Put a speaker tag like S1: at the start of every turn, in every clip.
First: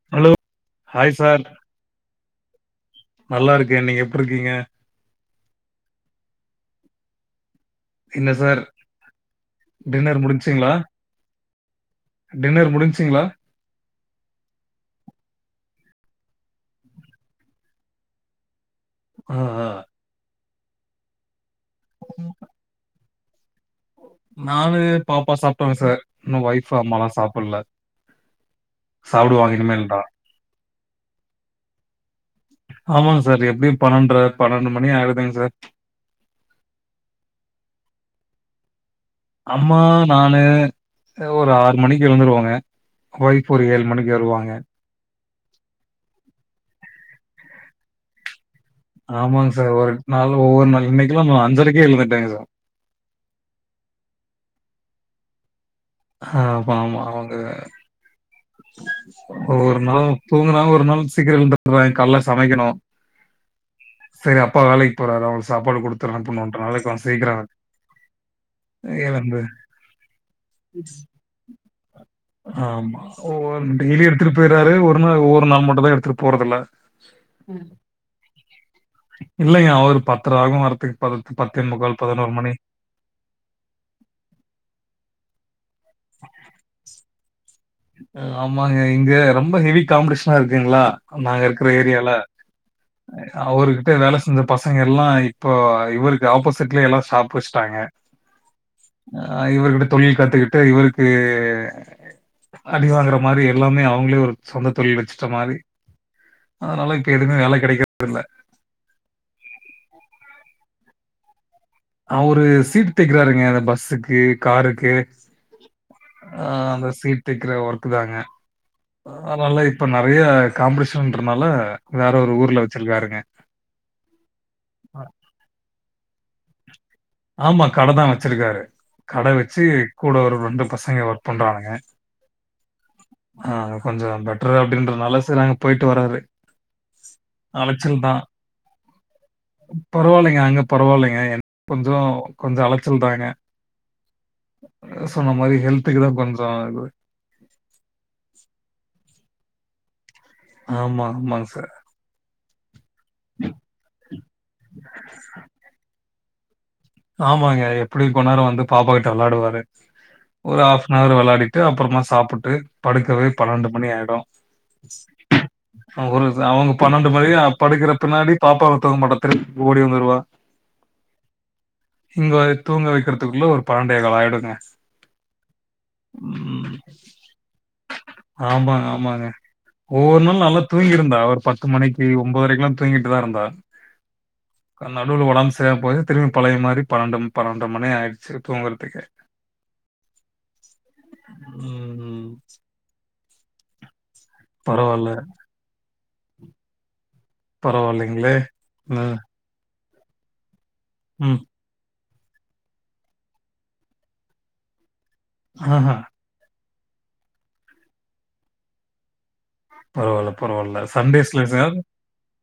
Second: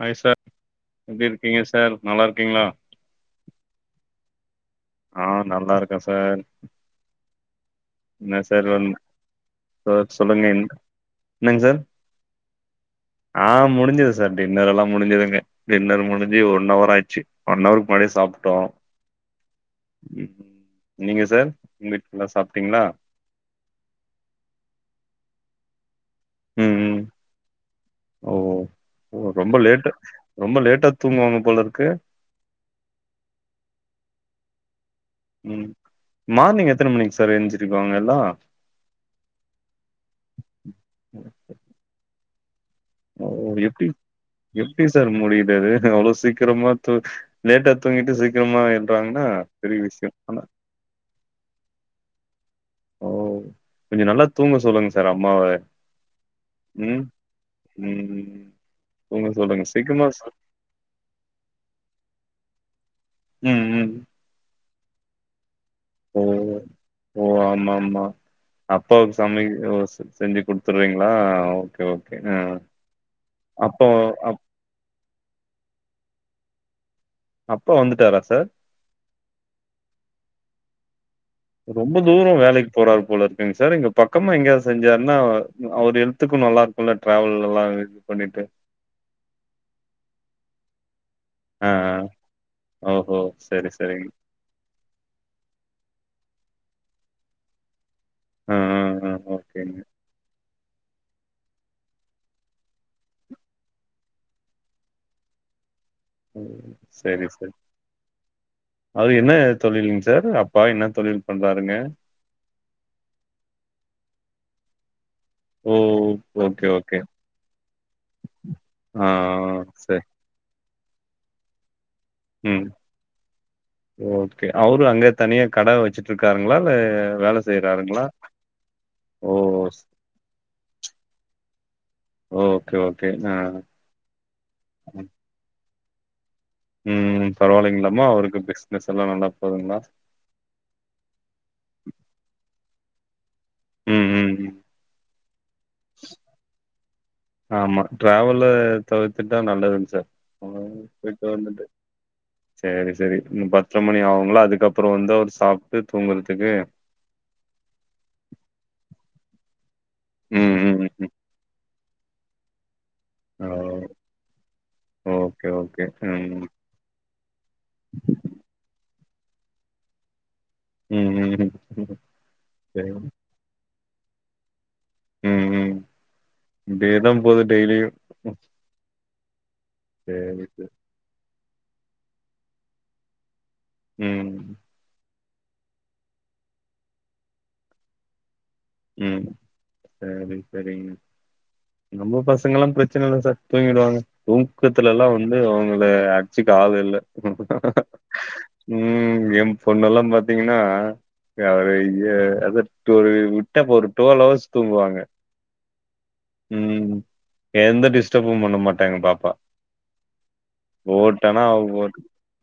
S1: Hi
S2: hello
S1: sir
S2: hi
S1: எப்டி
S2: sir
S1: இருக்கீங்க sir நல்லா இருக்கீங்ளா
S2: நல்லா இருக்கேன் நீங்க எப்டி இருக்கீங்க
S1: ஆ நல்லா இருக்கேன் சார் என்ன சார் வந்து தோட்
S2: டின்னர்
S1: சொல்லுங்க என்
S2: முடிஞ்சுங்களா
S1: என்னங் சார்
S2: டின்னர் முடிஞ்சுங்களா
S1: ஆ முடிஞ்சுது சார் டின்னர் எல்லா முடிஞ்சுதுங்க டின்னர் முடிஞ்சு ஒன் அவர் ஆயிடுச்சு ஒன் ஹவருக்கு முன்னாடியே சாப்ட்டோ
S2: ஆ ஆ
S1: ம் நீங்க சார் உங்கிட் நல்லா சாப்ட்டீங்ளா
S2: நானு பாப்பா சாப்ட்டோங்க சார் இன்னு ஒய்ஃப்
S1: ம், ம்.
S2: அம்மாலா சாப்புல
S1: ஓ! ஓ! ரொம்ப
S2: சாப்டுவாங்க
S1: லேட்டா
S2: இனிமேல்தா
S1: ரொம்ப லேட்டா தூங்குவாங்க போலருக்கு
S2: ஆமாங் சார் எப்டியு பன்னெண்ற பன்னெண்டு மணி ஆய்டுதுங்க சா
S1: ம் மார்னிங் எத்தன மணிக்கு சார் எஞ்சிருக்குவாங்க எல்லா
S2: அம்மா நானு அ ஒரு ஆறு மணிக்கு எழுந்துருவோங்க ஒய்ஃப் ஒரு ஏழு மணிக்கு வருவாங்க
S1: ப்டி சார் முடியுது அது அவ்ளோ சீக்கிரமா தூ லேட்டா தூங்கிட்டு சீக்கரமா
S2: ஆமாங் சார் ஒரு நாள் ஒவ்வொரு நாள் இன்னைக்குல்லா நா அஞ்சரைக்கே எழுந்துட்டேங்க சார்
S1: ஓ கொஞ்சொ நல்லா தூங்க சொல்லுங்க சார் அம்மாவ
S2: ஆமாமா
S1: ம்
S2: அவங்க
S1: ம் தூங்க சொல்லுங்க
S2: ஒரு
S1: சீக்கிரமா
S2: நாள்
S1: சார்.
S2: தூங்குறாங்க ஒரு நாள் சீக்கிரோ எழுந்தர்ராங்க கால்ல சமைக்கணு
S1: ம் ம்
S2: செரி அப்பா வேலைக்கு போறாரு அவருக் சாப்பாடு குடுத்
S1: ஓஹோ ஓ ஆமா ஆமா அப்பாவுக்கு
S2: எழுந்து
S1: சமைக ஓ செ செஞ்சு குடுத் துடுறீங்களா ஓகே ஓகே அ அப்போ அப்
S2: தாரு ஒரு நாள் ஒவ்வொரு நாள் மட்டுந்தா எடுத்துட்டு போறதில்ல
S1: அப்பா வந்துட்டாரா சார்
S2: இல்லைங்க அவரு பத்தர ஆகு வரத்துக்கு பதத் பத்தே முக்கால் பதினோரு மணி
S1: போறார் போல இருக்குங்க சார் இங்க பக்கமா எங்கயாவ்து செஞ்சாருன்னா அவர் ஹெல்த்துக்கு நல்லா இருக்குல்ல ட்ராவல் எல்லா வே
S2: ஆமாங்க இங்க ரொம்ப ஹெவி காம்படிஷனா இருக்குங்களா நாங்க
S1: ஆ
S2: இருக்குற ஏரியால
S1: ஆ ஓஹோ சரி
S2: அவருகிட்ட
S1: சரிங்க
S2: வேல செஞ்ச பசங்க எல்லா இப்போ இவருக்கு ஆப்போசிட்லே எல்லா சாப் வச்ட்டாங்க
S1: ஆ ஆ ஆ
S2: அ
S1: ஓகேங்க
S2: இவர்கிட்ட தொழில் கத்துக்கிட்டு இவருக்கு அடிவாங்குற மாரி எல்லாமே அவங்களே ஒரு சொந்த தொழில் வச்சுட்ட மாரி
S1: ம்
S2: அதனால இப்ப
S1: சரி
S2: எதுக்குமே
S1: சரி
S2: வேல கெடைக்கற்து இல்ல
S1: அது என்ன தொழிலுங் சார் அப்பா என்ன தொழில் பண்றாருங்க
S2: அவரு சீட் தைக்கிறாருங்க இந்த பஸ்ஸுக்கு காருக்கு
S1: ஓ
S2: ஆ
S1: ஓகே
S2: அந்த
S1: ஓகே
S2: சீட் தைக்கிற ஒர்க்குதாங்க
S1: ஆ ஆ
S2: அதனால இப்ப
S1: சரி
S2: நெறைய காம்படிஷன்ன்றனால வேற ஒரு ஊர்ல
S1: ம்
S2: வெச்சிருக்காருங்க
S1: ஓகே அவரும் அங்க தனியா கட வச்சிட்டு இருக்காருங்களா இல்ல வேல
S2: ஆமா கடதா
S1: செய்றாருங்களா?
S2: வச்சிருக்காரு கட
S1: ஓ
S2: வச்சு
S1: ஸ்
S2: கூட ஒரு ரெண்டு பசங்க ஒர்க் பண்றானுங்க
S1: ஓகே ஓகே நா
S2: ஆ அங்க கொஞ்சொ பெட்டரு அப்டின்றனால சர் அங்க போயிட்டு வராரு
S1: ம்
S2: அலைச்சல்
S1: பரவால்லைங்களாமா அவருக்கு பிசினஸ் எல்லா நல்லா போதுங்களா
S2: பரவால்லைங்க அங்க பரவால்லைங்க என கொஞ்சொ கொஞ்சொ அலச்சல் தாங்க
S1: ம் ம் ம்
S2: சொன்ன மாரி ஹெல்த்துக்குதா கொஞ்சொ இது
S1: ஆமா டிரவல்ல தவிர்த்துட்டா நல்லதுங் சார் அங்கங்க
S2: ஆமா,
S1: போய்ட்டு
S2: ஆமாங்க
S1: வந்துட்டு
S2: சார்.
S1: சேரி செரி இன்னு பத்தர மணி ஆகுங்களா அதுக்கப்புறோ வந்து அவரு சாப்ட்டு தூங்குறதுக்கு
S2: ஆமாங்க எப்டி கொ நேர வந்து பாப்பா கிட்ட வெளாடுவாரு
S1: ம்,
S2: ஒரு ஹப்
S1: ம், ம்.
S2: அன்வர் வெளாடிட்டு அப்புறமா சாப்புட்டு படுக்கவே
S1: ஓ!
S2: பன்னெண்டு மணி ஆயிடு
S1: ஓகே, ஓகே.
S2: ஒரு
S1: ம்.
S2: அவங்க பன்னெண்டு மணி படிக்கிற பின்னாடி பாப்பாவ ஒரு தூங்க மாட்டா திரும் ஓடி வந்துருவா
S1: ம் ம் ம்
S2: இங்க தூங்க
S1: சரி.
S2: வைக்கிறதுக்குள்ள ஒரு பணடே கால் ஆயிடுங்க
S1: ம் ம் இதேதா போது டெய்லியு
S2: ஆமா ஆமாங்க ஒவ்வொரு நாள்
S1: சரி,
S2: நல்லா
S1: சரி.
S2: தூங்கிருந்தா அவர் ப பத்து மணிக்கு ஒம்போதரைக்குலா தூங்கிட்டுதா இருந்தா
S1: ம்,
S2: நடுல உடம் செரி போய் திரும் பழைய மாரி பன்னெண்டு பன்னெண்டு மணி ஆயிடுச்சு தூங்க
S1: ம் சரி சரிங்க நம்மோ
S2: ம்
S1: பசங்கல்லா பெரச்சன இல்ல சார் தூங்கிடுவாங்க தூக்கத்துல எல்லா
S2: பரவால்ல
S1: வந்து அவங்கள அட்சிக்க ஆள் இல்ல
S2: பரவாயில்லைங்களே ம்
S1: பொண்ணு எல்லா பாத்தீங்கனா
S2: ம்
S1: அறைய ஒரு விட்ட இப்போ ஒரு டூவல் ஹவர்ஸ் தூங்குவாங்க
S2: ஆஹ
S1: ம் எந்த டிஸ்டர்பும் பண்ண மாட்டா எங்க பாப்பா
S2: பரவாயில்ல பரவாயில்ல சண்டேஸ்ல சார்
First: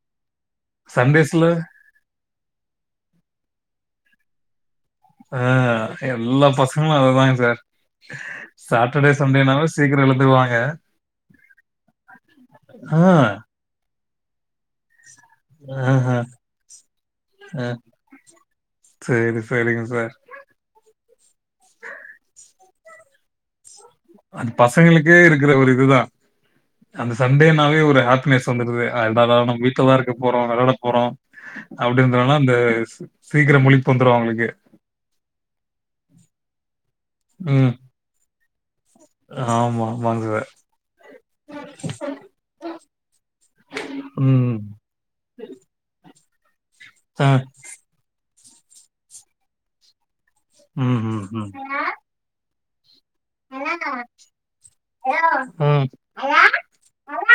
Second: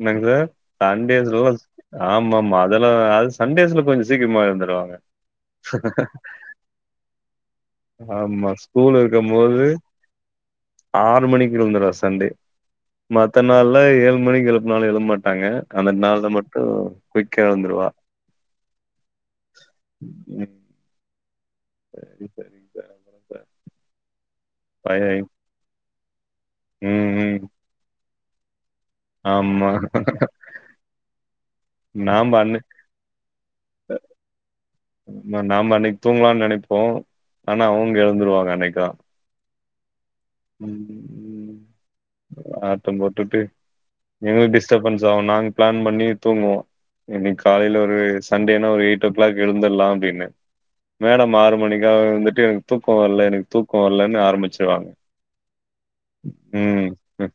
S1: என்னங் சார்
S2: சண்டேஸ்ல
S1: சண்டேஸ்லா ஆமா ஆமா அதெல்லா அது சண்டேஸ்ல கொஞ்சோ சீக்கிரமா எழுந்துடுவாங்க
S2: ஆ எல்லா பசங்களு அததாங் சார் ச
S1: வீட்ல இருக்கும்போது ஆறு மணிக்கு எழுந்தரா சண்டே
S2: ஆ,
S1: மத்த நாள்ள ஏழ் மணிக் எழு ப்னாலு எழ மாட்டாங்க அந்த
S2: ஆஹா,
S1: நாள்ள மட்டு குயிக்கா எழுந்துருவா
S2: செரி செரிங்க சார்
S1: ம் சரி சரி
S2: அது
S1: பைய
S2: பசங்களுக்கே இருக்கிற ஒரு இதுதா
S1: ம்
S2: அந்த
S1: ம்
S2: சண்டேனாலே ஒரு ஹாப்பினஸ் வந்துடுது அ நம்ம
S1: ஆமா
S2: வீட்லதா இருக்க போறோ விளாட போறோ அப்டிந்தனா
S1: நாம
S2: அந்த
S1: அன்னை
S2: சீக்கிரோ முழிப்பு வந்துரு அவுங்ளுக்கு
S1: நாம அன்னைக்கு தூங்கலான் நெனைப்போ ஆனா
S2: ம்.
S1: அவுங்க எழுந்துருவாங்க அன்னைக்குதா
S2: ஆமா ஆமாங்க
S1: ம் ம் ம் ஆட்டம் போட்டுட்டு
S2: ம்.
S1: எங்களுக்கு டிஸ்டர்பன்ஸ் ஆகு நாங்க பிளான் பண்ணி தூங்குவோ
S2: ஆ.
S1: இன்னைக்கு காலைல ஒரு சண்டேனா ஒரு எயிட் ஓ கிளாக் எழுந்தர்லா அப்டின்னு
S2: ம்ஹ்ஹ்ம்.
S1: மேடம்
S2: ம்.
S1: ஆறு மணிக்கா வந்துட்டு என் தூக்கோ வர்ல எனக்கு தூக்கோ வர்லன்னு ஆரம்பிச்சிருவாங்க
S2: ம்
S1: ம் ம்,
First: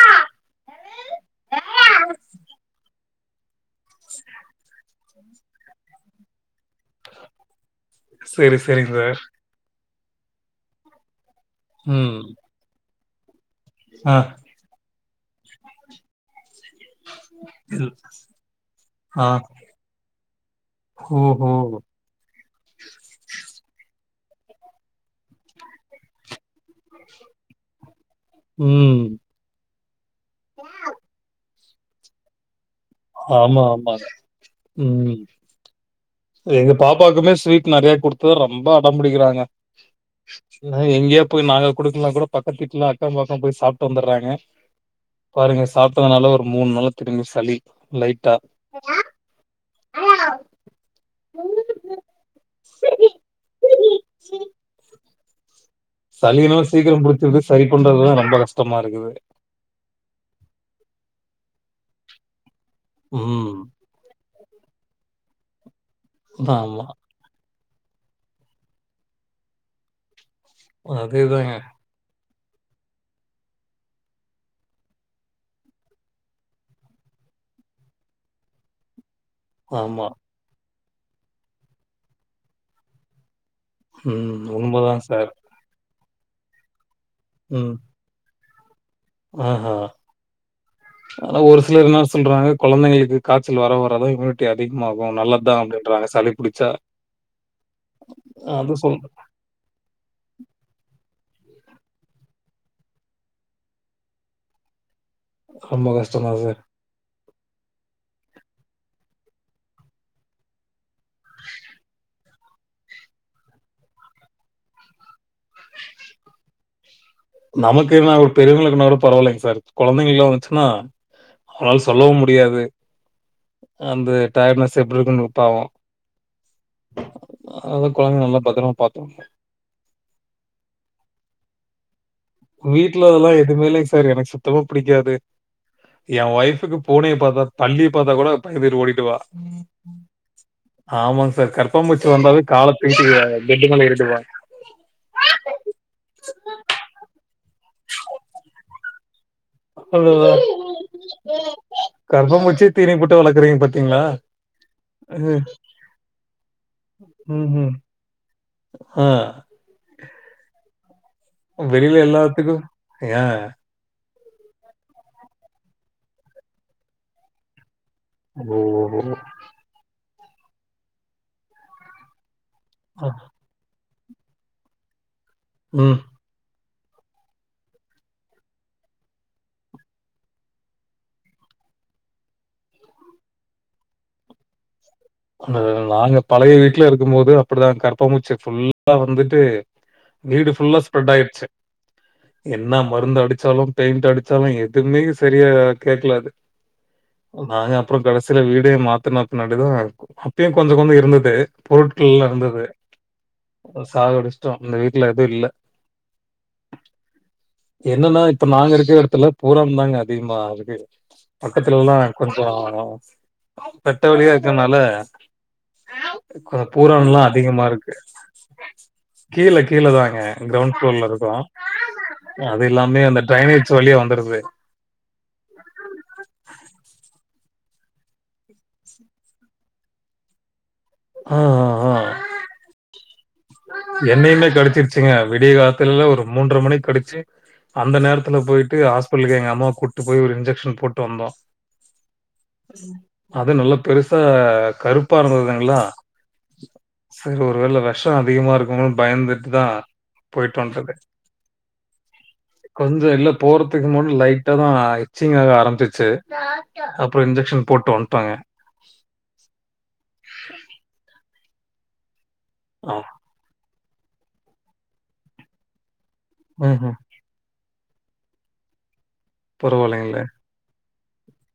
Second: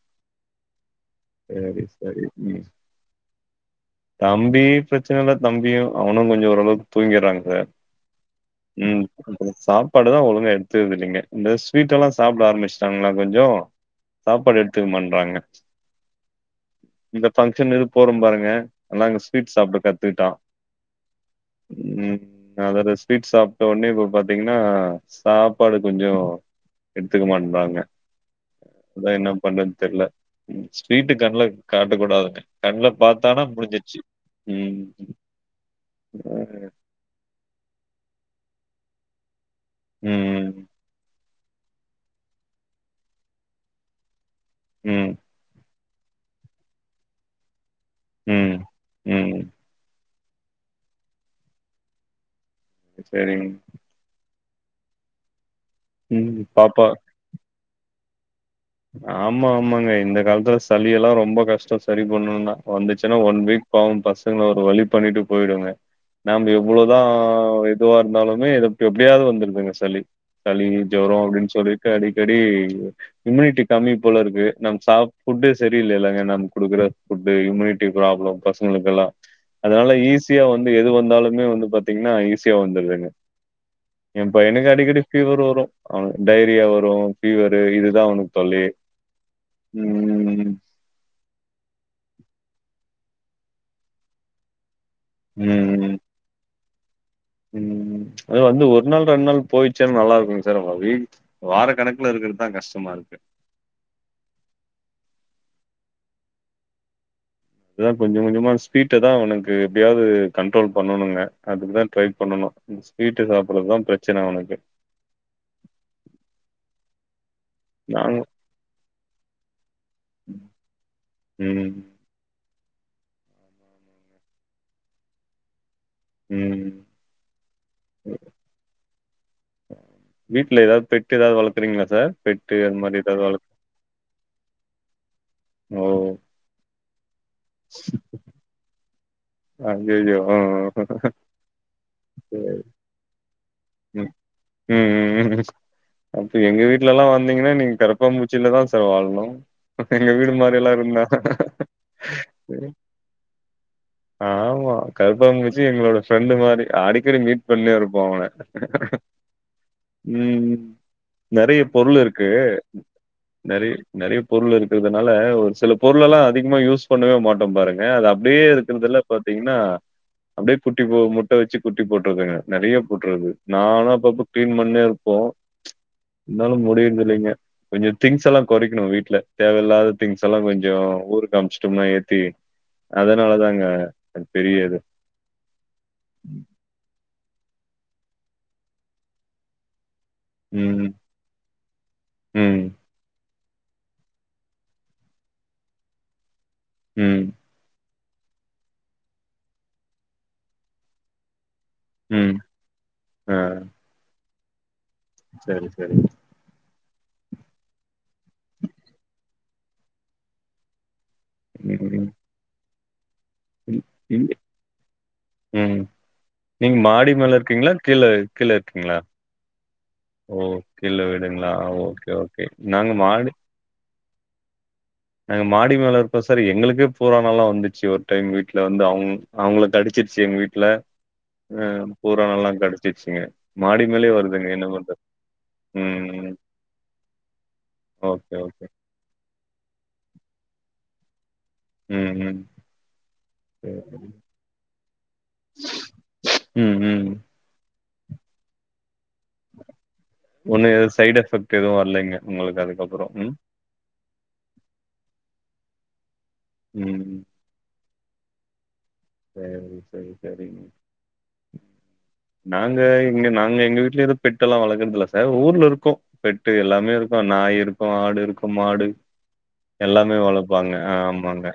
S1: சரி சரி ம் தம்பி பிரச்சன இல்ல தம்பியு அவனு கொஞ்சோ ஓரளவுக்கு தூங்கிறாங்க சார்
S2: சரி, சரிங்க
S1: ம்
S2: சார்.
S1: சாப்பாடு தா ஒழுங்க எடுத்தது இல்லைங்க இந்த ஸ்வீட் எல்லா
S2: ம்.
S1: சாப்ட ஆரம்பிச்சுட்டாங்களா கொஞ்சோ
S2: ஆ.
S1: சாப்பாடு எடுத்துக்க மாட்றாங்க இந்த பங்க்ஷன் எது
S2: இல்
S1: போறம் பாருங்க நல்லா அங்க
S2: ஆ.
S1: ஸ்வீட் சாப்ட கத்துக்கிட்டா
S2: ஓஹோ!
S1: ம் அது அது ஸ்வீட் சாப்ட்ட ஒன்னே இப்ப பாத்தீங்கன்னா சாப்பாடு கொஞ்சோ எடுத்துக்க மாட்றாங்க
S2: ம்.
S1: அதா என்ன பண்றதுன்னு தெரில ஸ்வீட்டு கண்ல காட்டக்கூடாதுங்க கண்ல பாத்தான்னா
S2: ஆமா,
S1: முடிஞ்சிச்சு
S2: ஆமாங்க.
S1: ம்
S2: எங்க பாப்பாக்குமே ஸ்வீட் நெறயா குடுத்து தா ரொம்ப அடோ பிடிக்கிறாங்க
S1: ம்.
S2: நா எங்கயா போய் நாங்க குடுக்கலான்னா கூட பக்கத்து வீட்ல அக்கம் பக்கம் போய் சாப்ட்டு வந்துர்றாங்க
S1: ம்
S2: பாருங்க சாப்டதுனால ஒரு மூணு நாள திரும்பி சளி லைட்டா
S1: ம். ம்.
S2: உங்ககிட்ட தா
S1: செரிங்க
S2: சேரி
S1: ம்.
S2: சளி என்னன்னா
S1: பாப்பா
S2: சீக்கிரோ பிடிச்சிருது சரி பண்றதுதா ரொம்ப கஷ்
S1: ஆமா ஆமாங்க இந்த காலத்துல சளி எல்லா ரொம்ப கஷ்டோ சரி பண்ணணுன்னா வந்துச்சுன்னா ஒன்
S2: ம்
S1: வீக் பாவோ பசங்கள ஒரு வழி பண்ணிட்டு போயிடுங்க நாம
S2: ஆமா
S1: எவ்வளோதா இதுவா இருந்தாலுமே இது எப் எப்டியாது வந்துருதுங்க சளி சளி ஜூரோ
S2: அதேதாங்க
S1: அப்டின்னு சொல்லிட்டு அடிக்கடி இம்முனிட்டி கம்மி போல இருக்கு நம் சாப் ஃபுட்டே சரியில்லேலங்க நம்ம குடுக்குற ஃபுட்டு இம்முனிட்டி ப்ராப்ளம் பிளஸ் உங்களுக்கெல்லா அதனால
S2: ஆமா
S1: ஈஸியா வந்து எது வந்தாலுமே வந்து பாத்தீங்கன்னா ஈஸியா வந்துருதுங்க ஏ
S2: ம்
S1: பையனுக்கு
S2: உண்மதா
S1: அடிக்கடி
S2: சார்
S1: ஃபீவர் வரு அவனுக்கு டயேரியா வரு ஃபீவரு இதுதா அவனுக்கு தொல்லயே
S2: ஆஹ ஆனா ஒரு சிலர் என்ன சொல்றாங்க கொழந்தைங்களுக்கு காய்ச்சல் வர வரதா இம்முனிட் டி அதிகமாகு நல்லது தா
S1: ம்
S2: அப்டின்றாங்க சளிபிடிச்சா
S1: ம் அது வந்து ஒரு நாள் ரெண்டு நாள் போயி சின்னா நல்லா இருக்குங்க சார் ஆனா வீக் வாரக்கணக்குல இருக்குறதுதா கஷ்டமா இருக்கு
S2: ரொம்ப கஷ்டந்தா சார்
S1: அதா கொஞ்சோ கொஞ்சமா ஸ்வீட்ட தா அவனுக்கு எப்டியாவது கண்ட்ரோல் பண்ணணுங்க அதுக்குதா ட்ரை பண்ணனு ஸ்வீட்டு சாப்டுறதுதா பிரச்சன அவனுக்கு
S2: நமக்கு என்ன
S1: நாங்க
S2: ஒரு பெரியவங்களுக்குனா கூட பரவாயில்லைங்க சார் கொழந்தைங்களுக்குல்லா வந்துச்சுன்னா
S1: ம்
S2: அவங்களால சொல்லவு முடியாது அந்த டயர்ட்னஸ் எப்டி இருக்குன்னு பாவோ
S1: ம்
S2: அதா கொழந்தைய நல்லா பத்தரமா பாத்துக்கணு
S1: வீட்ல ஏதாது பெட் ஏதாது வளக்குறீங்களா சார் பெட்டு அது மாரி
S2: வீட்ல
S1: ஏதாவது
S2: அதெல்லா
S1: வளக்
S2: எதுவுமே இல்லங்க சார் எனக்கு சுத்தமா பிடிக்காது
S1: ஓ
S2: ஏ ஒய்ஃப்க்கு பூனைய பாத்தா பல்லிய பாத்தா கூட பயந்துட்டு ஓடிடுவா
S1: அய்யய்யோ ஆ
S2: ஆமாங்க சார் கரப்பா பூச்சி வந்தாவே கால தூக்கிட்டு பெட் மேல
S1: ம்
S2: ஏறிடுவா
S1: ம் ம் அப்ப எங்க வீட்லல்லா வந்தீங்கன்னா நீங்க கரப்பாபூச்சில தா சார் வாழணு எங்க வீடு
S2: அதுதா.
S1: மாரி எல்லா இருந்தா
S2: கரப்பான்பூச்சி தீனி போட்டு வளர்க்குறீங்க பார்த்தீங்களா?
S1: ஆமா கரப்பாபூச்சி எங்களோட ஃப்ரெண்டு மாரி அடிக்கடி மீட்
S2: ம்ஹ்ம்.
S1: பண்ணிணே இருப்போ அவன
S2: ஆ
S1: ம் ம் நறைய
S2: வெளியில
S1: பொருள் இருக்கு
S2: எல்லாத்துக்கும் ஏன்?
S1: நறை நறைய பொருள் இருக்கறதுனால ஒரு சில பொருளெல்லா அதிகமா யூஸ் பண்ணவே மாட்டோ பாருங்க அத அப்டியே
S2: ஓ!
S1: இருக்கறதுல பாத்தீங்கன்னா அப்டியே குட்டி போ முட்ட வச்சு குட்டி போட்ருதுங்க நறைய
S2: ஆ.
S1: போட்ருக்கு நாலா அப்பப்ப கிளீன் பண்ணேருப்போ
S2: ம்
S1: இருந்தாலு முடியர்தில்லைங்க கொஞ்சோ திங்ஸ் எல்லா கொறைக்கணு வீட்ல தேவையில்லாத திங்ஸ் எல்லா கொஞ்சோ ஊருக்கு அம்ச்சுட்டோம்னா ஏத்தி அதனால தாங்க பெரிய இது
S2: நாங்க பழைய வீட்ல இருக்கு போது அப்டிதா கரப்பா பூச்சி ஃபுல்லா வந்துட்டு வீடு ஃபுல்லா
S1: ம்.
S2: ஸ்ப்ரெட்டாயிச்சு
S1: ம்
S2: என்ன மருந்து அடிச்சாலு பெயிண்ட் அடிச்சாலு எதுமே சரியா கேக்கல அது
S1: ம்
S2: நாங்கப்றோ கடைசில வீடே மாத்தன பின்னாடிதா அப்பயு கொஞ்ச கொஞ்சொ இருந்தது பொருட்கள்ல
S1: ம்.
S2: இருந்தது
S1: ஆ
S2: அப்போ சாகடிச் ட்டோ இந்த வீட்ல எது இல்ல
S1: சரி, சரி.
S2: என்னன்னா இப்ப நாங்க இருக்கற எடத்துல பூரான் தாங்க அதிகமாருக்கு
S1: ம்.
S2: பக்கத்துலலா
S1: ம்.
S2: கொஞ்சோ
S1: இல்-
S2: வெட்ட வெளியா
S1: இல்-
S2: இருக்கனால
S1: ம்
S2: கொஞ்சம்
S1: நீங்க மாடி
S2: பூரான்லாம்
S1: மேல
S2: அதிகமா
S1: இருக்கீங்களா
S2: இருக்கு.
S1: கீழ கீழ இருக்கீங்களா
S2: கீழ கீழ தாங்க
S1: ஓ!
S2: கிரௌண்ட்
S1: கீழ
S2: ஃப்ளோர்ல இருக்கோ
S1: வீடுங்களா? Okay, okay.
S2: அது
S1: நாங்க
S2: இல்லாமே அந்த
S1: மாடி
S2: ட்ரைனேஜ் வழியா வந்துருது
S1: நாங்க மாடி மேல இருப்போ சார் எங்களுக்கே பூரானெல்லா வந்துச்சு ஒரு டைம் வீட்ல வந்து அவுங் அவுங்கள கடிச்சிருச்சு எங்க வீட்ல
S2: ஆ
S1: ஆ பூரானெல்லா கடிச்சிருச்சுங்க மாடி மேலயே
S2: என்னயுமே
S1: வருதுங்க என்ன பண்றது?
S2: கடிச்சிருச்சுங்க விடிய காத்தால்ல
S1: ம்,
S2: ஒரு
S1: ம்.
S2: மூன்ற மணிக் கடிச்சு அந்த
S1: ஓகே,
S2: நேரத்துல
S1: ஓகே.
S2: போய்ட்டு ஆஸ்பிட்டலுக்கு எங்கம்மா கூப்ட்டு போய் ஒரு இன்ஜெக்ஷன் போட்டு வந்தோ
S1: ம் ம்
S2: அது நல்லா
S1: சரி.
S2: பெருசா கருப்பா இருந்ததுங்களா
S1: ம், ம்.
S2: சரி ஒரு வேல வெஷோ அதிகமாருக்குமோன் பயந்துட் ‌தா போய்ட்டு
S1: ஒண்ணும்
S2: வந்தது
S1: எதுவும் சைட் எஃபெக்ட் எதுவும் வரலைங்க உங்களுக்கு
S2: கொஞ்சோ
S1: அதுக்கப்புறம்.
S2: இல்ல
S1: ம்,
S2: போற த்துக்கு முன் லைட்டா தா இச்சிங்க் ஆக ஆரம்பிச்சிச்சு
S1: ம்.
S2: அப்றோ இன்ஜெக்ஷன் போட்டு வன்ட்டோங்க
S1: சேரி சேரி செரிங்க நாங்க
S2: ஆ
S1: எங்க நாங்க எங்க வீட்லரு பெட்டெல்லா வளக்கறதுல இல்ல சார் ஊர்லருக்கு பெட்டு
S2: ம் ம்
S1: எல்லாமேரு நாய் இருக்கு ஆடு இருக்கு மாடு எல்லாமே
S2: பரவாயில்லைங்களே
S1: வளப்பாங்க ஆமாங்க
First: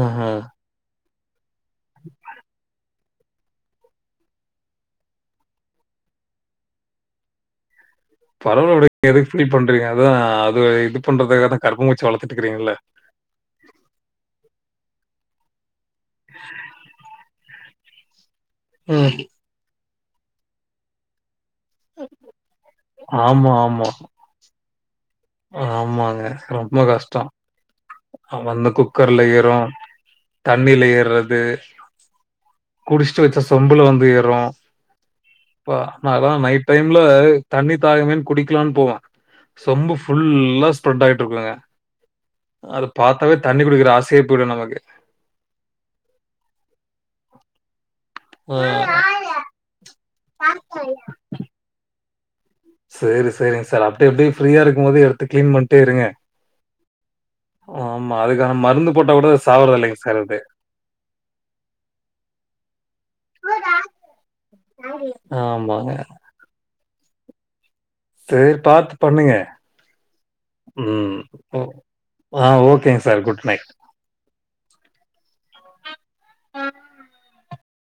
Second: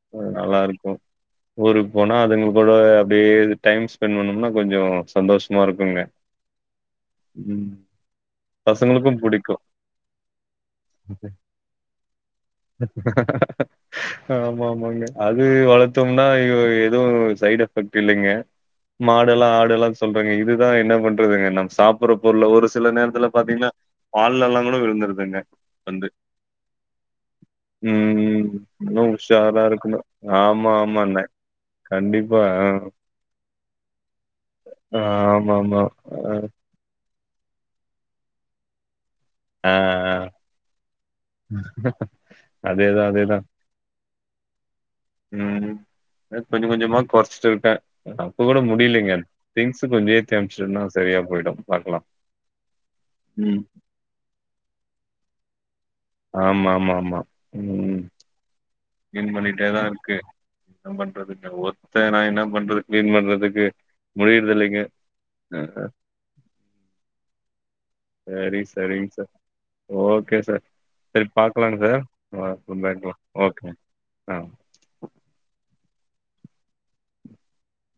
S2: ஆ ஆ
S1: நல்லாருக்கு ஊருக்கு போனா அதுங்க கூட அப்டியே டைம் ஸ்பெண்ட் பண்ணம்னா கொஞ்சோ சந்தோஷமா இருக்குங்க
S2: பரவால்ல விடுங்க
S1: பசங்களுக்கும்
S2: எதுக்கு ஃபீல்
S1: புடிக்கும்.
S2: பண்றீங்க அதா அது இது பண்றதுக்காக தா கரப்பாம் பூச்சி வளத்துட்ருக்கீங்கல்ல
S1: ஆமாமாங்க அது வளத்தோம்னா அய்யோ எது சைடே எஃபெக்ட் இல்லங்க
S2: ம்.
S1: மாடேல்லா ஆடெல்லா சொல்றேங்க இதுதா என்ன பண்றதுங்க ந சாப்புற பொருள்ல ஒரு சில நேரத்துல
S2: ஆமா,
S1: பாத்தீங்கன்னா
S2: ஆமா.
S1: பால்லெல்லா கூட விழுந்துருதுங்க வந்து.
S2: ஆமாங்க ரொம்ப கஷ்டோ
S1: ம் ம் இன்னு
S2: ஏறும்,
S1: உஷாராருக்கணு ஆமா
S2: தண்ணீல
S1: ஆமாணே கண்டிப்பா அ
S2: ச்ச வச்ச சொம்புல வந்து ஏறு ப்பா
S1: ஆமாமா.
S2: நா தா
S1: அ.
S2: நைட் டைம்ல தண்ணி தாகமேன் குடிக்கலான் போவா
S1: ஆ,
S2: சொம்பு ஃபு
S1: ஆ.
S2: ஃபுல்லா ஸ்ப்ரெட் ஆகிட்டுருக்குங்க அத
S1: அதேதான், அதேதான்.
S2: பாத்தாவே தண்ணி குடிக்கிற ஆசையே போய்டு நமக்கு
S1: ம் அத கொஞ்ச கொஞ்சமா கொறச்சிட்டு இருக்கே அப்ப
S2: ஆ.
S1: கூட முடியலைங்க திங்ஸு கொஞ்ச ஏத்தி அனும்ச்ட்டன்னா சரியா போயிடு பாக்கலா
S2: சேரி
S1: ம்
S2: சேரிங்க சார் அப்டி அப்டியே ஃப்ரீயா இருக்கும்போது எடுத்து க்ளீன் பண்ட்டே இருங்க
S1: ஆமாம்மாம்மா
S2: ஆமா அதுக்கான மருந்து போட்டா கூட
S1: பண்ணிட்டே
S2: சாவறதா
S1: தா
S2: இல்லைங்க
S1: இருக்கு
S2: சார் இது
S1: என்ன பண்றதுங்க ஒர்த்த நா என்ன பண்றது க்ளீன் பண்றதுக்கு முடியுறது இல்லைங்க
S2: ஆமாங்க சேரி
S1: சரி
S2: பாத்து
S1: சரிங்க சார்
S2: பண்ணுங்க
S1: ஓகே சார்
S2: ம்.
S1: சேரி
S2: ஓ
S1: பாக்கலாங்க சார் ஆ அப்ற
S2: ஓகேங்க
S1: பாக்லா
S2: சார். Good night.
S1: ஓகே ஆ